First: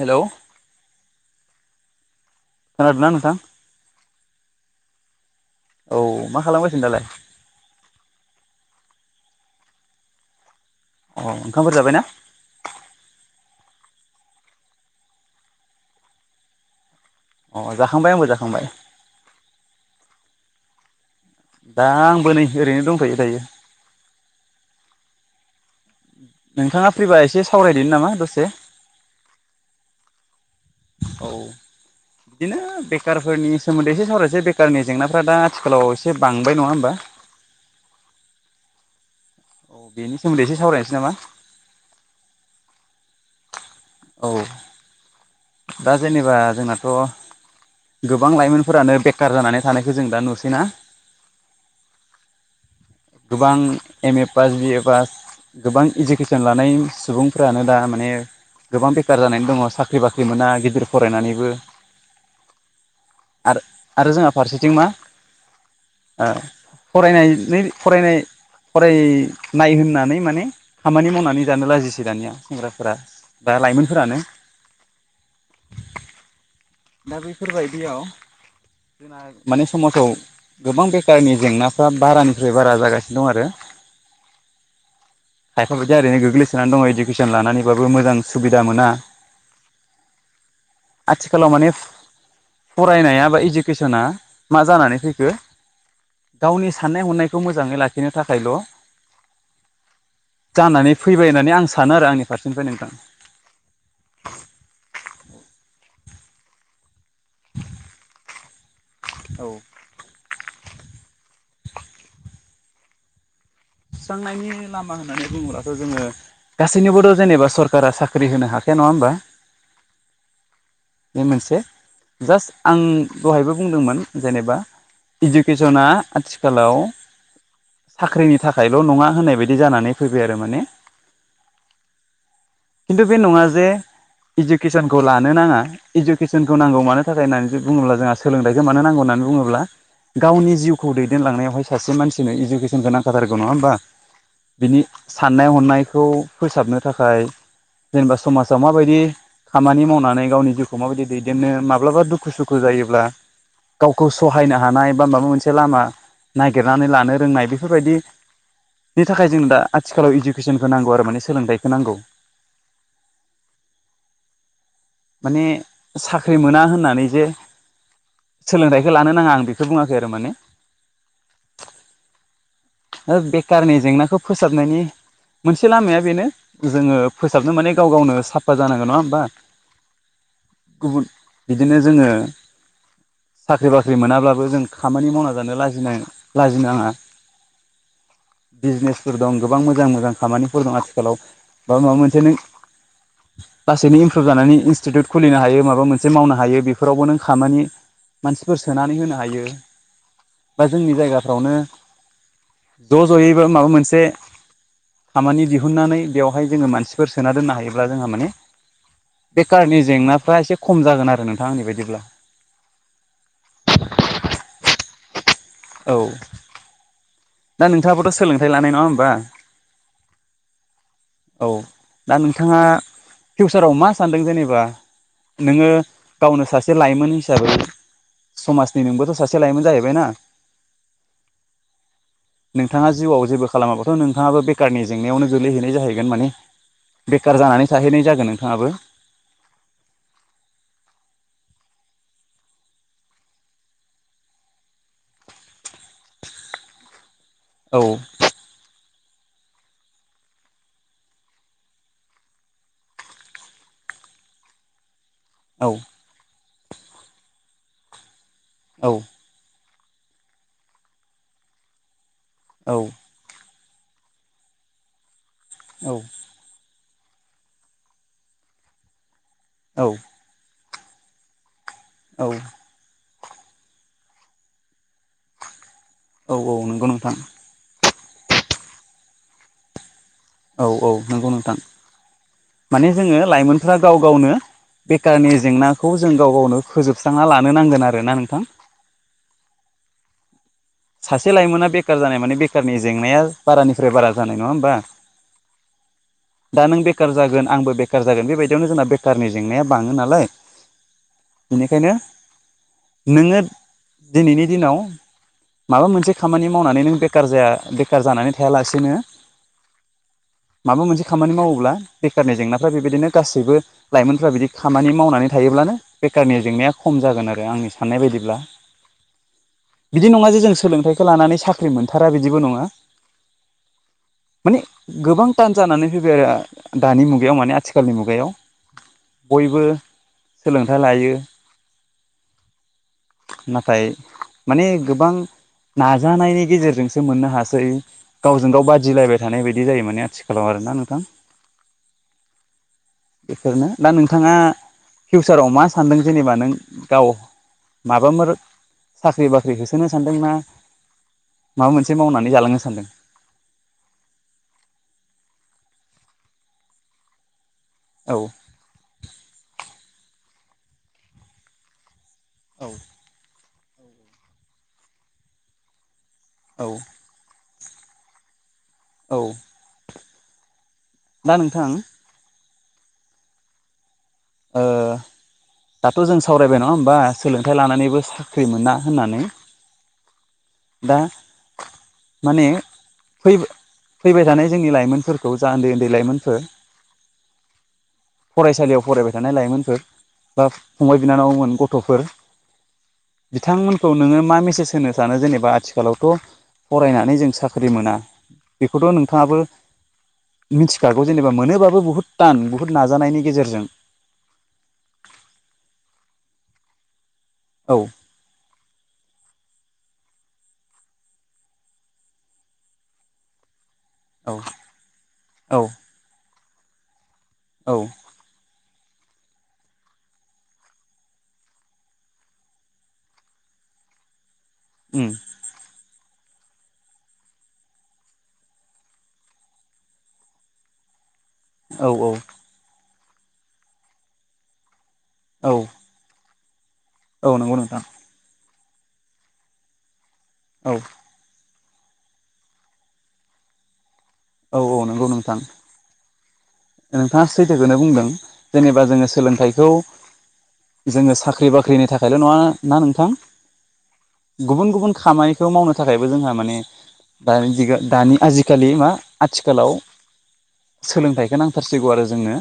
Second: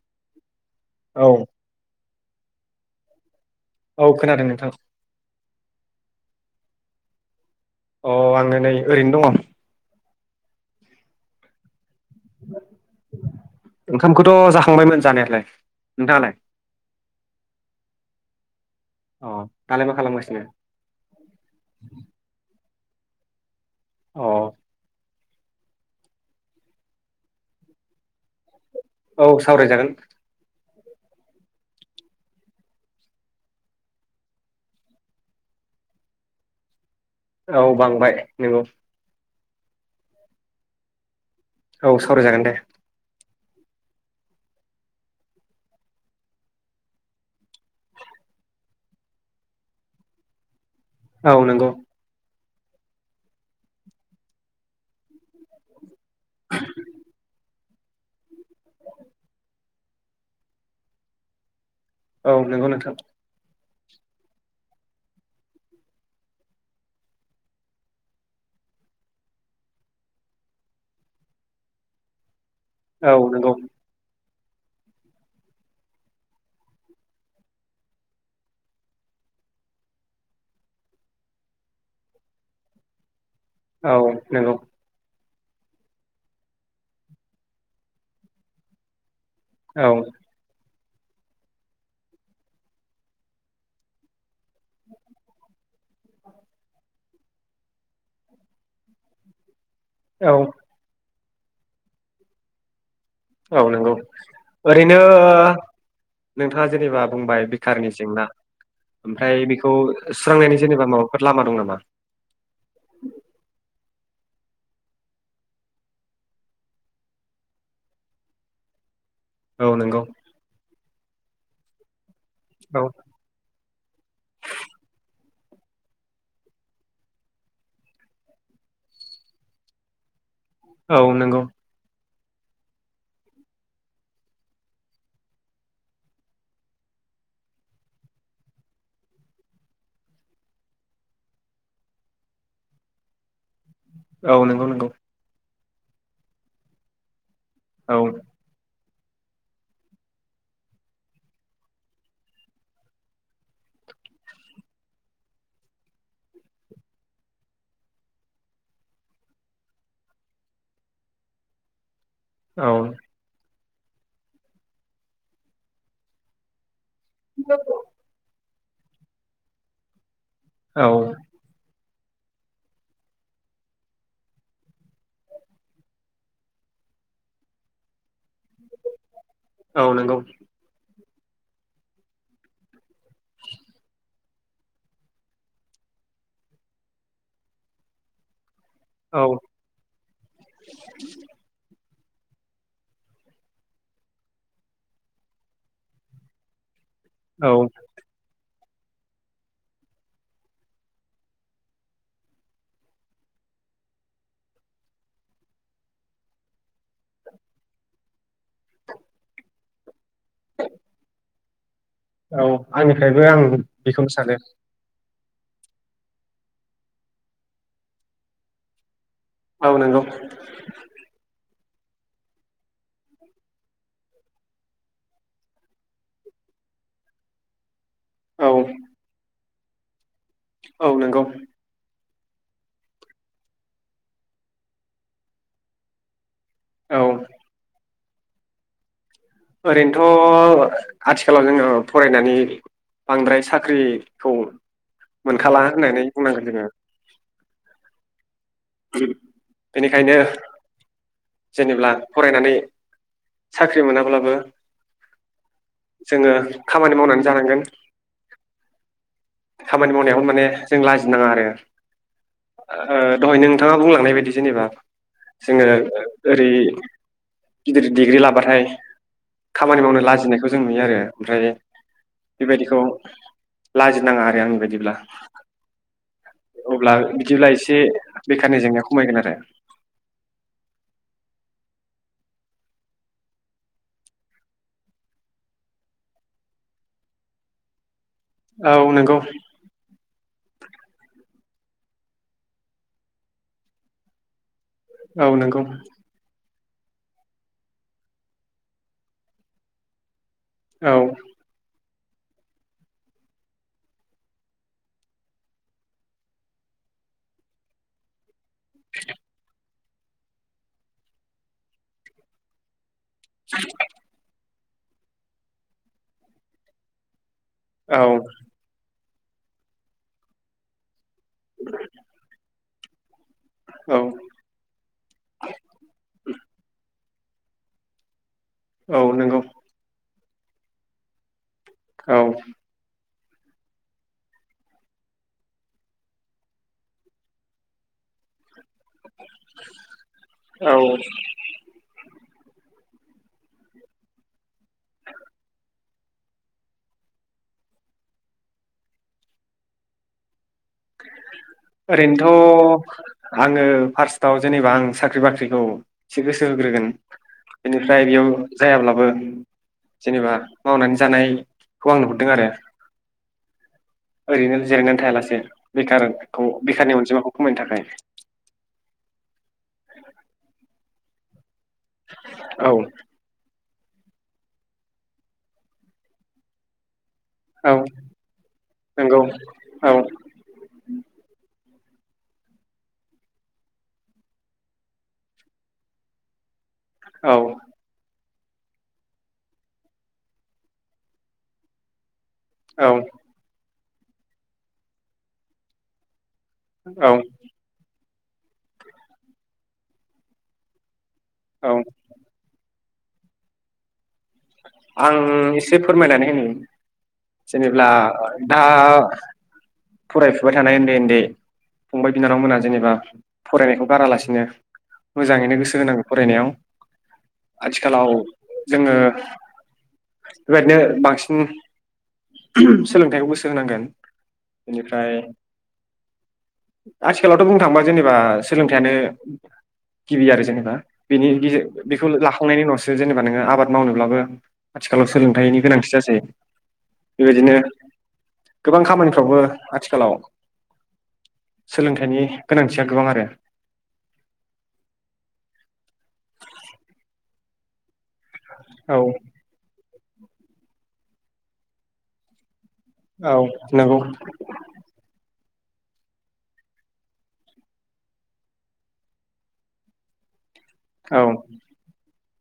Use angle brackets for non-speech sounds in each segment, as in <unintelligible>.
हेल' औ खनााद ल नोंथां? औ खोनादों नोंथां। औ मा खालामगासिनो दालाय अ आङो नै ओरैनो दङ अ ओंखामफोर जाबाय नना ओंखामखौथ' जाखांबायमोन जानायालाय नोंथाङालाय अ जाखांबाय आंबो जाखांबाय अ तालेमा खालामायसि दा आंबो नै ओरैनो दंफायो दायो औ नोंथाङा फ्रि बा एसे सावरायदोनि नामा दसे औ सावरायजागोन औ बिदिनो बेखारफोरनि सोमोन्दै एसे सावरायसै बेखारनि जेंनाफ्रा दा आथिखालाव एसे बांबाय नङा होमबा औ बांबाय नोंगौ औ बेनि सोमोन्दै एसे सावरायनोसै नामा औ सावरायजागोन दे औ दा जेनेबा जोंनाथ' गोबां लाइमोनफोरानो बेखार जानानै थानायखौ जों दा नुसैनाा औ नंगौ गोबां एम एफ बाज एबा गोबां इडुकेसन लानाय सुबुंफ्रानो दा माने गोबां बेखारार जानानै दङ साख्रि बाख्रि मोना गिदिर फरायनानैबो औ नंगौ नोंथां आरो आरो जोंहा फारसेथिं मा फराय फरायनाय फराय नाय होननानै माने खामानि मावनानै जानो लाजिसै दानिया सेंग्राफोरा औ नंगौ बा लाइमोनफोरानो दा बेफोरबायदियाव जोंना माने समाजाव गोबां बेखारारनि जेंनाफ्रा बारानिफ्राय बारा जागासिनो दं आरो औ नोंङौ खायफा बायदि ओरैनो गोग्लैसोनानै दङ इडुकेसन लानानैबाबो मोजां सुबिदा मोना औ आथि खालामाल' मानिस फरायनाया बा इडुकेसना मा जानानै फैखो गावनि साननाय हनायखौ मोजाङै लाखिनो थाखायल' औ जानानै फैबाय होननानै आं सानो आरो आंनि फारसेनिफ्राय नोंथां औ नंगौ ओरैनो नोंथाङा जेनेबा बाय बेखारनि जेंना औ बे सुस्रांनायनि जेनेबा माबाफोर लामा दं नामा सुस्रांनायनि लामा होननानै बुङोब्लाथ' जोङो गासैनोबोथ' जेनेबा सरकारा साख्रि होनो हाखाया नङा होमबा औ नोंगौ बे मोनसे जास्ट आं औ दहायबो बुंदोंमोन जेनेबा इडुकेसना आथिखालाव साख्रिनि थाखायल' नङा होननाय बायदि जानानै फैबाय आरो माने औ नंगौ खिन्थु बे नङा जे इडुकेसनखौ लानो नाङा इडुकेसनखौ नांगौ मानो थाखाय होननानै बुङोब्ला जोंहा सोलोंथाइखौ मानो नांगौ होननानै बुङोब्ला गावनि जिउखौ दैदेनलांनायावहाय सासे मानसिनो इडुकेसन गोनांखाथारगौ नङा होमबा औ नंगौ बिनि नंगौ साननाय हनायखौ फोसाबनो थाखाय औ जेनेबा समाजाव माबायदि खामानि मावनानै गावनि जि मा बायदि दैदेननो माब्लाबा दुखु सुखु जायोब्ला गावखौ सहायनो हानाय बा माबा मोनसे लामा नागिरनानै लानो रोंनाय बेफोरबायदि बेनि थाखाय जोंनो दा आथिखालाव इडुकेसनखौ नांगौ आरो माने सोलोंथाइखौ नांगौ। औ। माने साख्रि मोना होननानै जे <inaudible> सोलोंथाइखौ लानो नाङा आं बेखौ बुङाखै आरो माने। औ। बेखारनि जेंनाखौ फोसाबनायनि मोनसे लामाया बेनो जोङो फोसाबनो माने गाव गावनो साफा जानांगोन नङा होमबा? औ नंगौ। गुबुन बिदिनो जोङो साख्रि बाख्रि मोनाब्लाबो जों खामानि मावना जानो लाजिनो लाजिनाङा। बिजनेसफोर औ दं गोबां मोजां मोजां खामानिफोर दं आथिखालाव बा माबा मोनसे <unintelligible> लासैनो इमप्रुभ जानानै इनस्टिटिउट खुलिनो हायो माबा मोनसे मावनो हायो बे फोरावबो नों औ खामानि मानसि -फोर सोनानै होनो हायो बा जोंनि जायगाफ्रावनो ज' ज'यैबो माबा मोनसे खामानि दिहुननानै बेवहाय जोङो मानसिफोर सोना दोननो हायोब्ला जोंहा माने बेखारनि जेंनाफ्रा एसे खम जागोन आरो नोंथां आंनि बायदिब्ला। औ आंनिफ्रायबो आं बेखौनो सानो। औ। ना नोंथाङाबोथ' सोलोंथाइ लानाय नङा होमबा? औ नांगौ। औ दा नोंथाङा फिउसाराव मा सानदों जेनेबा? नोङो गावनो सासे लाइमोन हिसाबै औ समाजनि नोंबोथ' सासे लायोमोन जाहैबायना । औ नंगौ। नोंथाङा जिउआव जेबो खालामाबाथ' नोंथाङाबो बेखारनि जेंनायावनो गोलैहैनाय जाहैगोन माने औ बेखार जानानै थाहैनाय जागोन नोंथाङाबो। ओरैनोथ' आथिखालाव जोङो फरायनानै बांद्राय साख्रिखौ मोनखाला होननानै बुंनांगोन जोङो। औ। <unintelligible> बेनिखायनो जेनेब्ला फरायनानै साख्रि मोनाब्लाबो औ जोङो खामानि मावनानै जानांगोन। औ। खामानि मावनायाव माने जों लाजिनााङा आरो औ ओ दहाय नों नोंथाङा बुंलांनाय बायदि जेनेबा जोङो <inaudible> गिदिर डिग्रि लाबाथाय खामानि मावनो औ लाजिनायखौ जों नुयो आरो ओमफ्राय औ बेबायदिखौ लाजि नाङा आरो आंनि बायदिब्ला औ औ नंगौ अब्ला नोंथां बिदिब्ला एसे बेखारनि जेंनाया खमायगोन आरो। औ औ नोंगौ नोंथां माने जोङो लाइमोनफ्रा गाव गावनो बेखारनि जेंनाखौ जों गाव गावनो फोजोबस्रांना लानो नांगोन आरो ना नों औ नोंगौ। सासे लाइमोना बेखार जानाय माने बेखारनि जेंनायाव बारानिफ्राय बारा जानाय नङा होमबा? औ नोंगौ। दा नों बेखार जागोन आंबो बेखार जागोन बेबायदियावनो जोंना बेखारनि जेंनाया बाङो नालाय। औ बेनिखायनो नोङो दिनैनि दिनाव माबा मोनसे खामानि मावनानै नों बेखार जाया बेखार जानानै थायालासेनो माबा मोनसे खामानि मावोब्ला बेखारनि जेंनाफ्रा बेबायदिनो गासैबो लाइमोनफ्रा बिदि खामानि मावनानै थायोब्लानो बेखारनि जेंनाया खम जागोन आरो आरो आंनि साननाय औ बायदिब्ला बिदि नङा जे जों सोलोंथाइ खो लानानै साख्रि मोनथारा बिदिबो नङा। औ माने गोबां टान जानानै फैबाय आरो दानि मुग बेयाव माने आथिखालनि मुगायाव औ नोंगौ। बयबो सोलोंथाइ लायो औ नाथाय माने गोबां नाजानायनि गेजेरजोंसो मोननो हासै गावजों गाव बाद दिलायबाय थानाय बायदि जायो माने आथिखालाव आरोना औ नोंथां। बेफोरनो दा नोंथाङा फिउचाराव मा सानदों जेनेबा नों गाव माबामोर साख्रि बाख्रि होसोनो सानदों ना <inaudible> मावनानै जालांनो ओरैनोथ' सानदों आङो फार्स्टआव जेनेबा आं साख्रि बाख्रिखौ एसे गोसो होग्रोगोन बेनिफ्राय औ बेयाव जायाब्लाबो जेनेबा मावनानै जानाय खौ आं नुहुरदों आरो औ ओरैनो जेरायनानै थायालासे बेखार खौ बेखारनि अनजिमाखौ खमायनो थाखाय औ दा नोंथां औ ओ दाथ' जों सावरायबाय नङा होमबा सोलोंथाइ औ लानानैबो साख्रि मोना नंगौ होननानै औ दा माने फै फैबाय थानाय जोंनि लाइमोनफोरखौ जा ओन्दै ओन्दै लाइमोनफोर औ फरायसालियाव फरायबाय थानाय लाइमोनफोर बा फंबाय बिनानावमोन गथ'फोर औ बिथांमोनखौ नोङो मा मेसेज होनो सानो जेनेबा आथिखालावथ' औ फरायनानै जों साख्रि मोना बेखौथ' नोंथाङाबो मिथिखा गौ जेनेबा औ मोनोबाबो बुहुत टान बुहुत नाजानायनि गेजेरजों आं इसे फोरमायनानै होनि औ जेनेब्ला दा फरायफुबाय थानाय ओन्दै ओन्दै फंबाय बिनानाव मोना जेनेबा फरायनायखौ औ गारालासिनो औ मोजाङैनो गोसो होनांगो फरायनायाव औ आथिखालाव जोङो बेबायदिनो बांसिन ओम सोलोंथाइखौ गोसो होनांगोन बेनिफ्राय उम आथिखालावथ' बुंनो थाङोबा जेनेबा सोलोंथाइयानो गिबि आरो जेनेबा बिनि बे औ बेखौ लाखांनायनि उनावसो जेनेबा नोङो आबाद मावनोब्लाबो आथिखालाव औ सोलोंथाइनि गोनांथि जासै औ बेबायदिनो नंगौ नोंथां। गोबां खामानिफ्रावबो आथिखालाव औ सोलोंथाइनि गोनांथिया गोबां आरो औ औ नंगौ नोंथां। नोंथाङा सैथोखौनो बुंदों जेनेबा औ जोङो सोलोंथाइखौ जोङो साख्रि बाख्रिनि थाखायल' नङा ना नोंथां औ नंगौ गुबुन गुबुन खामानिखौ मावनो थाखायबो जोंहा माने दानि जिगो दानि आजिखालि मा आथिखालाव औ सोलोंथाइखौ नांथारसिगौ आरो जोंनो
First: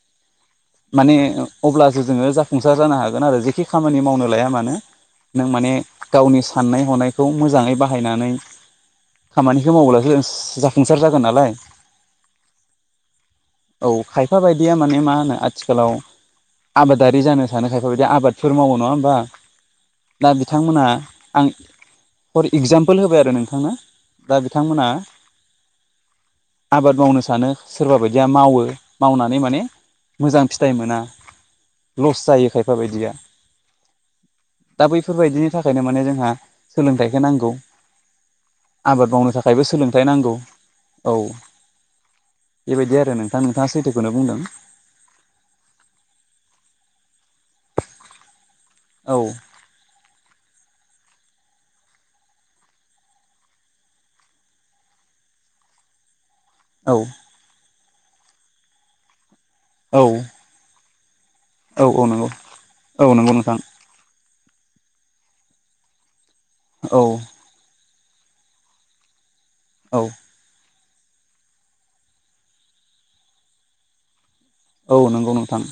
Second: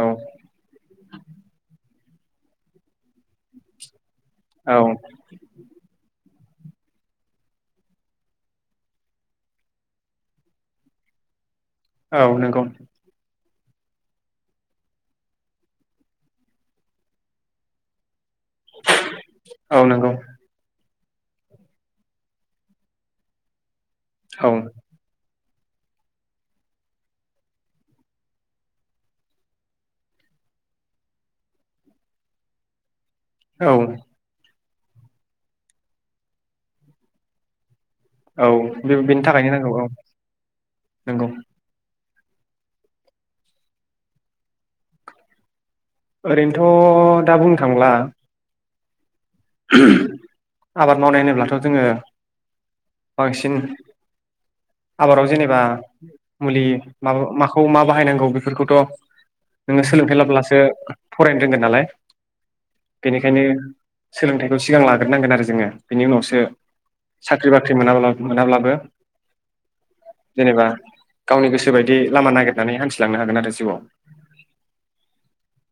औ माने अब्ला जो जोङो जाफुंसार जानो हागोन आरो जेखि खामानि मावनो लाया मानो औ नों माने गावनि साननाय हनायखौ मोजाङै बाहायनानै खामानिखौ माव्लासो जाफुंसार जागोन नालाय। औ नंगौ। औ खायफा बायदिया माने मा होनो आथिखालाव आबादारि जानो सानो खायफा बायदिया आबाद फोर मावो नङा होमबा औ नंगौ दा बिथांमोना आं फर एगजामपोल होबाय आरो नोंथांनो दा औ बिथांमोना आबाद मावनो सानो सोरबा बायदि बायदिया मावो मावनानै माने मोजां फिथाइ मोना लस जायो खायफा बायदिया औ दा बैफोरबायदिनि थाखायनो माने जोंहा सोलोंथाइखौ नांगौ औ बे आबाद बेनि मावनो थाखायनो थाखायबो नांगौ औ सोलोंथाइ नांगौ औ नंगौ बेबायदि आरो नोंथां नोंथाङा सैथोखौनो बुंदों ओरैनोथ' दा बुंनो थांब्ला औ ओम आबाद मावनाय होनोब्लाथ' जोङो बांसिन आबादाव जेनेबा मुलि औ माबा माखौ मा बाहायनांगौ बेफोरखौथ' नोङो औ सोलोंथाइ लाब्लासो फरायनो रोंगोन नालाय औ नंगौ औ नंगौ बेनिखायनो नोंथां सोलोंथाइखौ सिगां लाग्रोनांगोन आरो जोङो बेनि उनावसो औ साख्रि बाख्रि मोनाब्ला मोनाब्लाबो औ जेनेबा गावनि गोसो बायदि लामा नागिरनानै हान्थिलांनो हागोन आरो जिउआव औ नंगौ नोंथां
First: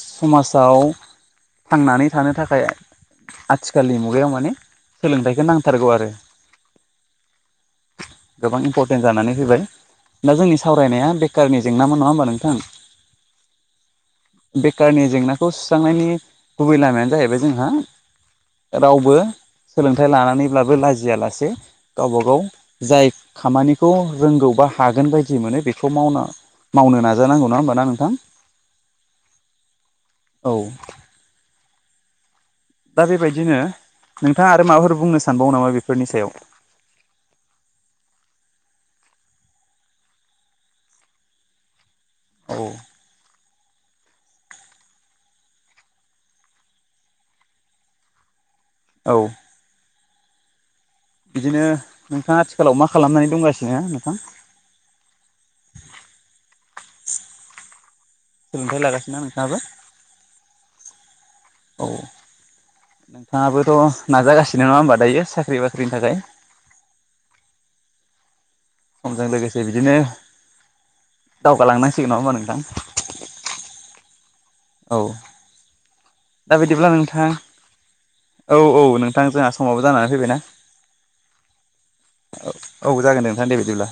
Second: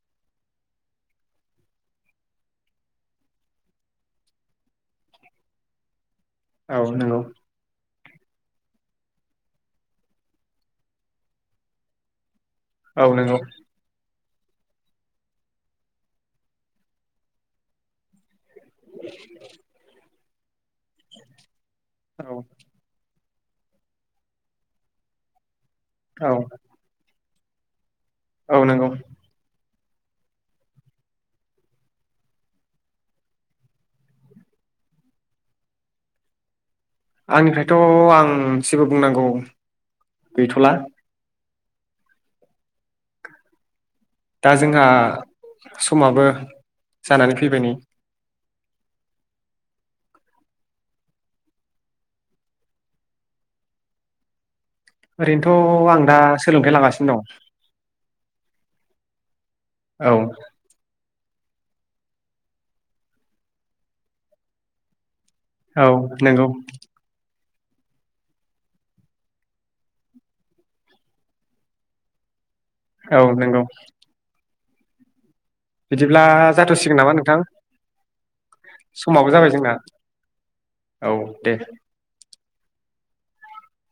समाजाव थांनानै थानो थाखाय आथिखालनि मुगायाव माने सोलोंथाइखौ नांथारगौ आरो। औ नंगौ। गोबां इम्परटेन्ट जानानै फैबाय दा जोंनि सावरायनाया बेखारनि जेंनामोन नङा होमबा नोंथां। औ नंगौ बेखारनि जेंनाखौ सुस्रांनायनि गुबै लामायानो जाहैबाय जोंहा रावबो सोलोंथाइ लानानैब्लाबो लाजियालासे गावबा औ गाव। जाय खामानिखौ रोंगौबा हागोन बायदि मोनो बेखौ मावना औ मावनो नाजा नाजानांगौना होमबा नोंथां औ नंगौ औ दा बेबायदिनो नोंथाङा आरो माबाफोर बुंनो सानबाव नामा बेफोरनि सायाव? आंनिफ्रायथ' आं जेबो बुंनांगौ गैथ'ला। औ। दा जोंहा समाबो जानानै फैबाय नै। औ बिदिनो नोंथाङा आथिखालाव मा खालामनानै दंगासिनो नोंथां? न' <unintelligible> सोलोंथाइ लागासिनोना नोंथाङाबो? औ। औ नोंथाङाबोथ' नाजागासिनो नङा होमबा दायो। साख्रि औ बाख्रिनि थाखाय। नंगौ समजों लोगोसे बिदिनो दावगालांनांसिगोन नङा होमबा नोंथां। औ नंगौ। औ बिदिब्ला दा बिदिब्ला जाथ'सिगोन नामा नोंथां। औ औ नोंथां समाबो जोंहा जाबाय जोंना समावबो जानानै फैबायना । औ दे औ जागोन दे नोंथां दे बिदिब्ला।